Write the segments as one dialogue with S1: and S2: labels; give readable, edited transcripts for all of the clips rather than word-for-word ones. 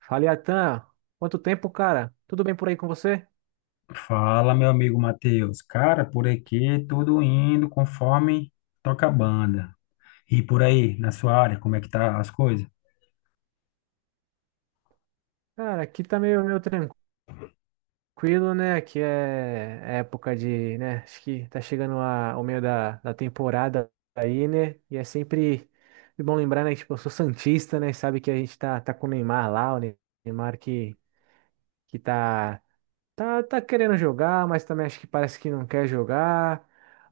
S1: Fala, Atan. Quanto tempo, cara? Tudo bem por aí com você?
S2: Fala, meu amigo Matheus. Cara, por aqui tudo indo conforme toca a banda. E por aí, na sua área, como é que tá as coisas?
S1: Cara, aqui tá meio tranquilo, né? Aqui é época de, né? Acho que tá chegando ao meio da temporada aí, né? E é sempre bom lembrar, né? Tipo, eu sou santista, né? Sabe que a gente tá com o Neymar lá, o Neymar que tá querendo jogar, mas também acho que parece que não quer jogar.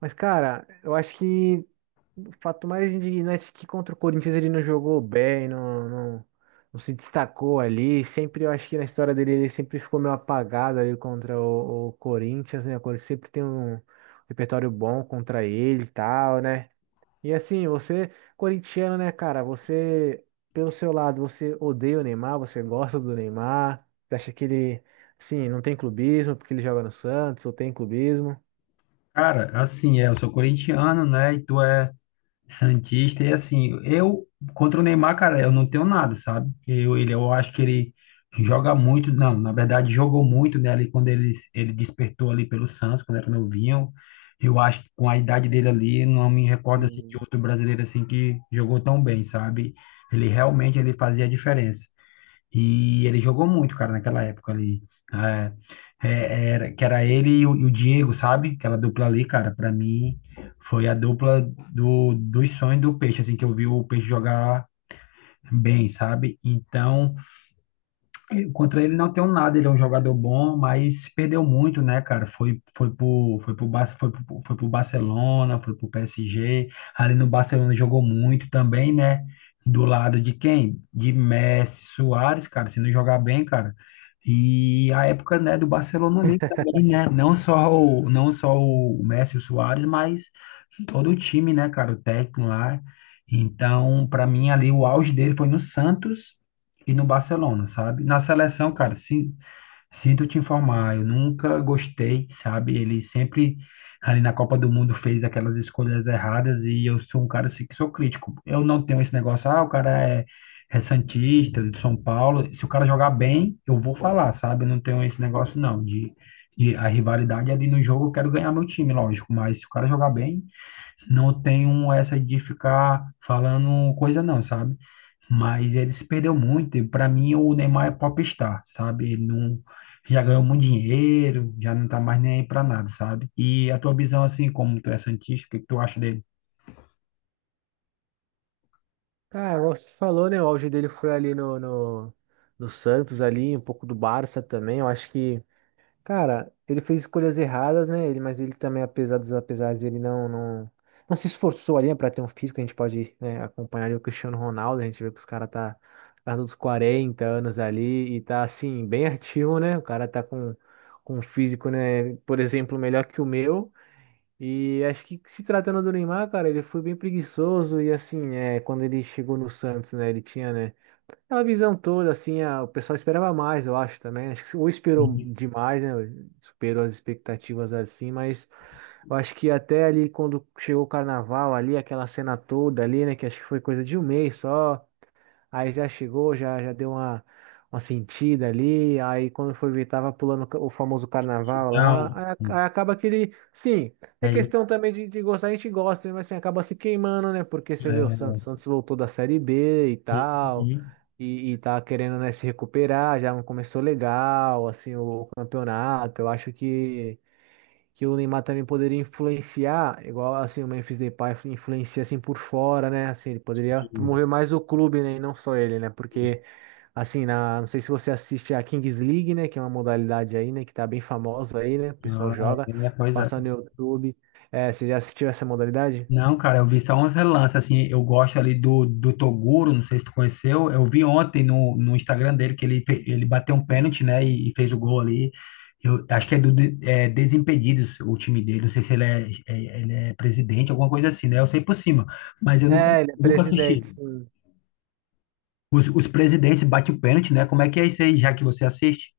S1: Mas, cara, eu acho que o fato mais indignante é que contra o Corinthians ele não jogou bem, não se destacou ali. Sempre, eu acho que na história dele ele sempre ficou meio apagado ali contra o Corinthians, né? O Corinthians sempre tem um repertório bom contra ele e tal, né? E assim, você, corintiano, né, cara? Você, pelo seu lado, você odeia o Neymar, você gosta do Neymar, você acha que ele, assim, não tem clubismo porque ele joga no Santos, ou tem clubismo?
S2: Cara, assim, eu sou corintiano, né? E tu é Santista, e assim, eu contra o Neymar, cara, eu não tenho nada, sabe? Eu, ele, eu acho que ele joga muito, não, na verdade jogou muito, né, ali quando ele despertou ali pelo Santos, quando era novinho. Eu acho que com a idade dele ali, não me recordo assim, de
S1: Sim.
S2: outro brasileiro assim que jogou tão bem, sabe? Ele realmente ele fazia a diferença. E ele jogou muito, cara, naquela época ali, né? Que era ele e o Diego, sabe? Aquela dupla ali, cara, pra mim foi a dupla dos sonhos do Peixe, assim, que eu vi o Peixe jogar bem, sabe? Então, contra ele não tenho nada, ele é um jogador bom, mas se perdeu muito, né, cara? Foi pro Barcelona, foi pro PSG. Ali no Barcelona jogou muito também, né? Do lado de quem? De Messi, Suárez, cara, se não jogar bem, cara. E a época, né, do Barcelona ali também, né? Não só o Messi e o Suárez, mas todo o time, né, cara, o técnico lá. Então, para mim ali o auge dele foi no Santos e no Barcelona, sabe? Na seleção, cara, sinto te informar, eu nunca gostei, sabe? Ele sempre ali na Copa do Mundo fez aquelas escolhas erradas e eu sou um cara assim, que sou crítico. Eu não tenho esse negócio, ah, o cara é é Santista, do São Paulo. Se o cara jogar bem, eu vou falar, sabe? Eu não tenho esse negócio, não, de a rivalidade ali no jogo, eu quero ganhar meu time, lógico. Mas se o cara jogar bem, não tenho essa de ficar falando coisa não, sabe? Mas ele se perdeu muito. E para mim, o Neymar é popstar, sabe? Ele não Já ganhou muito dinheiro, já não tá mais nem aí para nada, sabe? E a tua visão, assim, como tu é santista, o que que tu acha dele?
S1: Cara, igual você falou, né? O auge dele foi ali no Santos, ali, um pouco do Barça também. Eu acho que, cara, ele fez escolhas erradas, né? Ele, mas ele também, apesar dos apesares dele, não se esforçou ali, né, pra ter um físico. A gente pode, né, acompanhar ali o Cristiano Ronaldo. A gente vê que os caras tá perto dos 40 anos ali e tá, assim, bem ativo, né? O cara tá com um físico, né? Por exemplo, melhor que o meu. E acho que se tratando do Neymar, cara, ele foi bem preguiçoso e assim, é, quando ele chegou no Santos, né, ele tinha, né, aquela visão toda, assim, a- o pessoal esperava mais, eu acho também, acho que ou esperou demais, né, superou as expectativas assim, mas eu acho que até ali quando chegou o Carnaval ali, aquela cena toda ali, né, que acho que foi coisa de um mês só. Aí já chegou, já deu uma sentida ali. Aí quando foi ver, tava pulando ca- o famoso carnaval lá.
S2: Não,
S1: Aí, ac- aí acaba que ele. Sim, é
S2: é isso.
S1: questão também de gostar, a gente gosta, né? Mas assim, acaba se queimando, né? Porque você vê o
S2: É,
S1: Santos voltou da Série B e tal.
S2: sim,
S1: E tá querendo, né, se recuperar, já não começou legal, assim, o campeonato. Eu acho que o Neymar também poderia influenciar, igual assim o Memphis Depay influencia assim por fora, né? Assim, ele poderia
S2: sim,
S1: promover mais o clube, né? E não só ele, né?
S2: sim.
S1: Porque assim, na, não sei se você assiste a Kings League, né? Que é uma modalidade aí, né? Que tá bem famosa aí, né? O pessoal
S2: Ah,
S1: joga,
S2: é, pois é.
S1: passa no YouTube. É, você já assistiu essa modalidade?
S2: Não, cara, eu vi só uns relances, assim, eu gosto ali do Toguro, não sei se tu conheceu, eu vi ontem no Instagram dele que ele bateu um pênalti, né, e fez o gol ali, eu acho que é Desimpedidos o time dele, não sei se ele é, ele é presidente, alguma coisa assim, né, eu sei por cima, mas eu nunca,
S1: É, ele é
S2: nunca assisti.
S1: presidente, sim.
S2: Os presidentes batem o pênalti, né, como é que é isso aí, já que você assiste?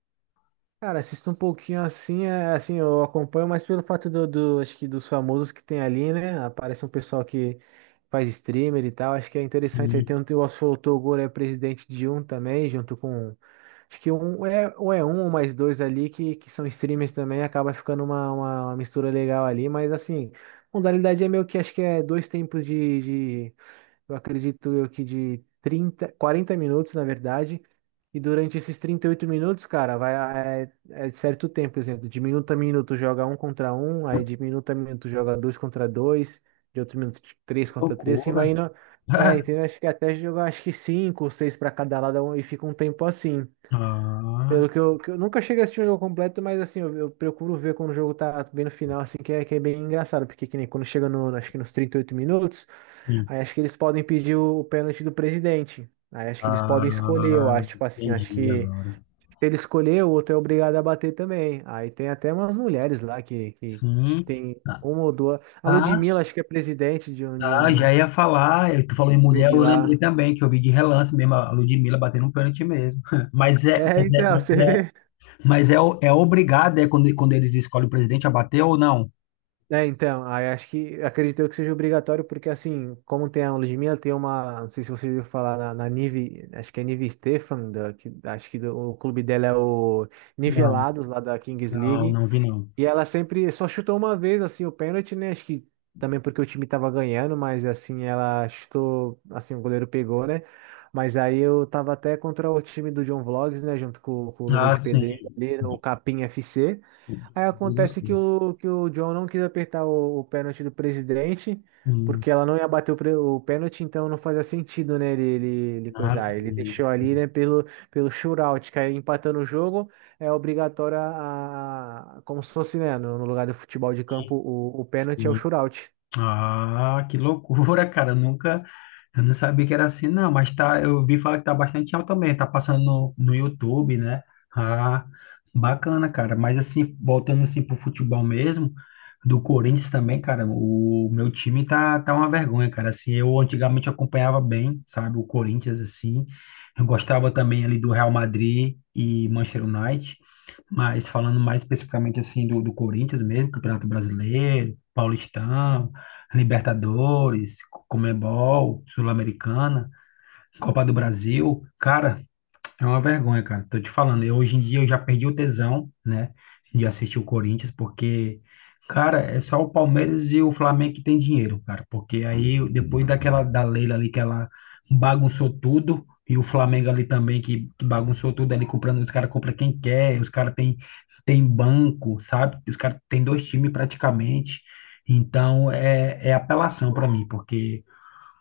S1: Cara, assisto um pouquinho assim, é, assim, eu acompanho, mas pelo fato do, do- acho que dos famosos que tem ali, né? Aparece um pessoal que faz streamer e tal, acho que é interessante. Aí tem
S2: Sim,
S1: um, o Oswaldo Toguro é presidente de um também, junto com, acho que um, é, ou é um ou mais dois ali que são streamers também, acaba ficando uma, uma mistura legal ali, mas assim, modalidade é meio que, acho que é dois tempos de eu acredito eu que de 30, 40 minutos, na verdade. E durante esses 38 minutos, cara, vai é, é de certo tempo, por exemplo, de minuto a minuto joga um contra um, aí de minuto a minuto joga dois contra dois, de outro minuto de três
S2: que
S1: contra três, assim vai
S2: loucura.
S1: indo. É, entendeu? Acho que até jogar acho que cinco ou seis para cada lado e fica um tempo assim.
S2: Ah,
S1: Pelo que eu nunca cheguei a assistir um jogo completo, mas assim, eu procuro ver quando o jogo tá bem no final, assim, que é bem engraçado, porque que nem quando chega no, acho que nos 38 minutos,
S2: sim.
S1: aí acho que eles podem pedir o pênalti do presidente. Aí acho que eles podem escolher, eu
S2: Ah,
S1: acho, tipo assim, acho
S2: entendi
S1: que
S2: agora.
S1: se ele escolher, o outro é obrigado a bater também. Aí tem até umas mulheres lá que acho que
S2: Sim.
S1: tem uma ou duas. A
S2: Ah,
S1: Ludmilla, acho que é presidente de
S2: tá,
S1: um
S2: já ia falar, tu falou em mulher,
S1: clube
S2: eu lembrei
S1: lá.
S2: também que eu vi de relance mesmo a Ludmilla batendo um pênalti mesmo. Mas é,
S1: É,
S2: mas é,
S1: então,
S2: mas
S1: você
S2: é,
S1: vê.
S2: o- é obrigado, é quando eles escolhem o presidente a bater ou não?
S1: É, então, aí acho que acredito eu que seja obrigatório, porque assim, como tem a aula de minha, tem uma, não sei se você ouviu falar na, na Nive, acho que é Nive Stefan, da, que, acho que do- o clube dela é o
S2: Não,
S1: Nivelados, lá da Kings
S2: não,
S1: League,
S2: não vi não.
S1: e ela sempre só chutou uma vez, assim, o pênalti, né, acho que também porque o time tava ganhando, mas assim, ela chutou, assim, o goleiro pegou, né, mas aí eu tava até contra o time do John Vlogs, né, junto com o Luva
S2: Ah,
S1: de
S2: sim.
S1: Pedreiro, ali, né, o
S2: De-
S1: Capim FC.
S2: de- de-
S1: Aí
S2: de- de-
S1: acontece
S2: de-
S1: que o John não quis apertar o pênalti do presidente,
S2: Hum,
S1: porque ela não ia bater o, pre- o pênalti, então não fazia sentido, né, ele
S2: ah,
S1: coisar. Ele
S2: sim.
S1: deixou ali,
S2: Sim,
S1: né, pelo, pelo shootout, que aí empatando o jogo é obrigatório a- como se fosse, né, no, no lugar do futebol de campo, o pênalti é o
S2: sim.
S1: shootout.
S2: Ah, que loucura, cara. Eu nunca, eu não sabia que era assim, não. Mas tá, eu ouvi falar que tá bastante alto também. Tá passando no YouTube, né? Ah, bacana, cara. Mas assim, voltando assim pro futebol mesmo, do Corinthians também, cara. O meu time tá uma vergonha, cara. Assim, eu antigamente acompanhava bem, sabe? O Corinthians, assim. Eu gostava também ali do Real Madrid e Manchester United. Mas falando mais especificamente assim do Corinthians mesmo, Campeonato Brasileiro, Paulistão, Libertadores, Comebol, Sul-Americana, Copa do Brasil. Cara, é uma vergonha, cara. Tô te falando, eu hoje em dia eu já perdi o tesão, né, de assistir o Corinthians, porque, cara, é só o Palmeiras e o Flamengo que tem dinheiro, cara. Porque aí, depois daquela da Leila ali, que ela bagunçou tudo, e o Flamengo ali também, que bagunçou tudo ali, comprando, os caras compram quem quer, os caras tem, tem banco, sabe? Os caras têm dois times praticamente. Então, é, é apelação para mim, porque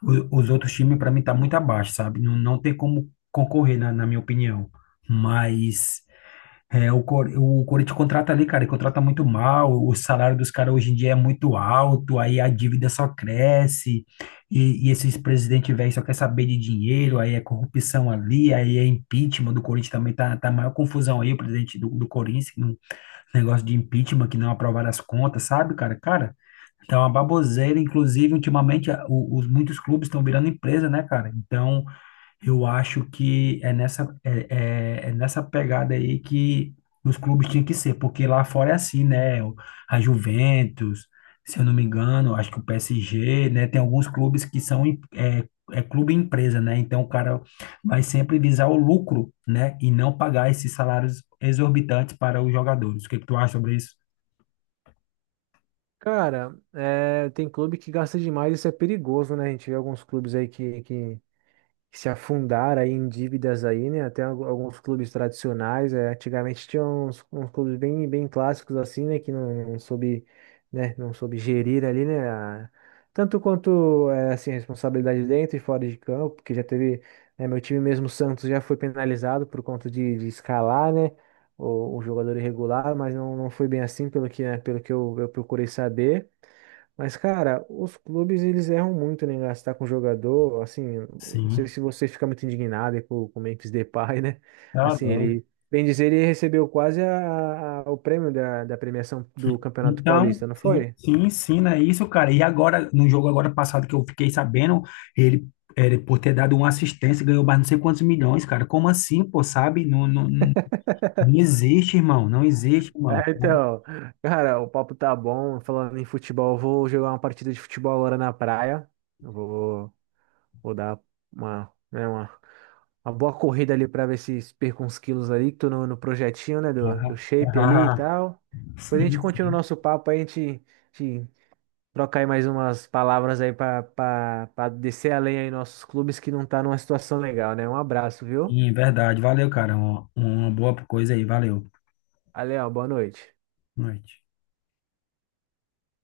S2: os outros times, para mim, tá muito abaixo, sabe? Não, não tem como concorrer, na minha opinião. Mas é, o Corinthians contrata ali, cara, e contrata muito mal. O salário dos caras hoje em dia é muito alto, aí a dívida só cresce. E esses presidentes velhos só quer saber de dinheiro, aí é corrupção ali, aí é impeachment do Corinthians também. Tá a maior confusão aí, o presidente do Corinthians, no negócio de impeachment, que não aprovaram as contas, sabe, cara? Cara, é uma baboseira, inclusive, ultimamente, os, muitos clubes estão virando empresa, né, cara? Então, eu acho que é nessa, é nessa pegada aí que os clubes tinham que ser, porque lá fora é assim, né? A Juventus, se eu não me engano, acho que o PSG, né? Tem alguns clubes que são, é clube empresa, né? Então, o cara vai sempre visar o lucro, né? E não pagar esses salários exorbitantes para os jogadores. O que que tu acha sobre isso?
S1: Cara, é, tem clube que gasta demais, isso é perigoso, né? A gente vê alguns clubes aí que se afundaram aí em dívidas aí, né? Até algu- alguns clubes tradicionais, é, antigamente tinha uns, uns clubes bem, bem clássicos assim, né? Que não, não soube, né? Não soube gerir ali, né? A- tanto quanto é, assim, a responsabilidade dentro e fora de campo, porque já teve, né, meu time mesmo, o Santos, já foi penalizado por conta de escalar, né? O jogador irregular, mas não, não foi bem assim, pelo que, né? Pelo que eu procurei saber. Mas, cara, os clubes eles erram muito né, em gastar com jogador. Assim, não sei
S2: Sim,
S1: se você fica muito indignado aí com o Memphis Depay, né?
S2: tá
S1: Assim,
S2: doido.
S1: ele, bem dizer, ele recebeu quase a- o prêmio da, da premiação do Campeonato
S2: Então,
S1: Paulista, não
S2: sim,
S1: foi?
S2: sim, ensina isso, cara. E agora, no jogo agora passado que eu fiquei sabendo, ele, ele por ter dado uma assistência, ganhou mais não sei quantos milhões, cara. Como assim, pô, sabe? Não, não, não existe, irmão. Não existe, irmão.
S1: É, então, cara, o papo tá bom. Falando em futebol, eu vou jogar uma partida de futebol agora na praia. Eu vou, vou dar uma, né, uma boa corrida ali pra ver se perco uns quilos ali, que tô no, no projetinho, né, do, do shape ali e tal. Depois a gente
S2: Sim,
S1: continua o
S2: sim.
S1: nosso papo, aí a gente troca aí mais umas palavras aí pra para descer além aí nossos clubes que não tá numa situação legal, né? Um abraço, viu?
S2: Sim, verdade. Valeu, cara. Uma boa coisa aí. Valeu.
S1: Valeu, boa noite.
S2: Boa noite.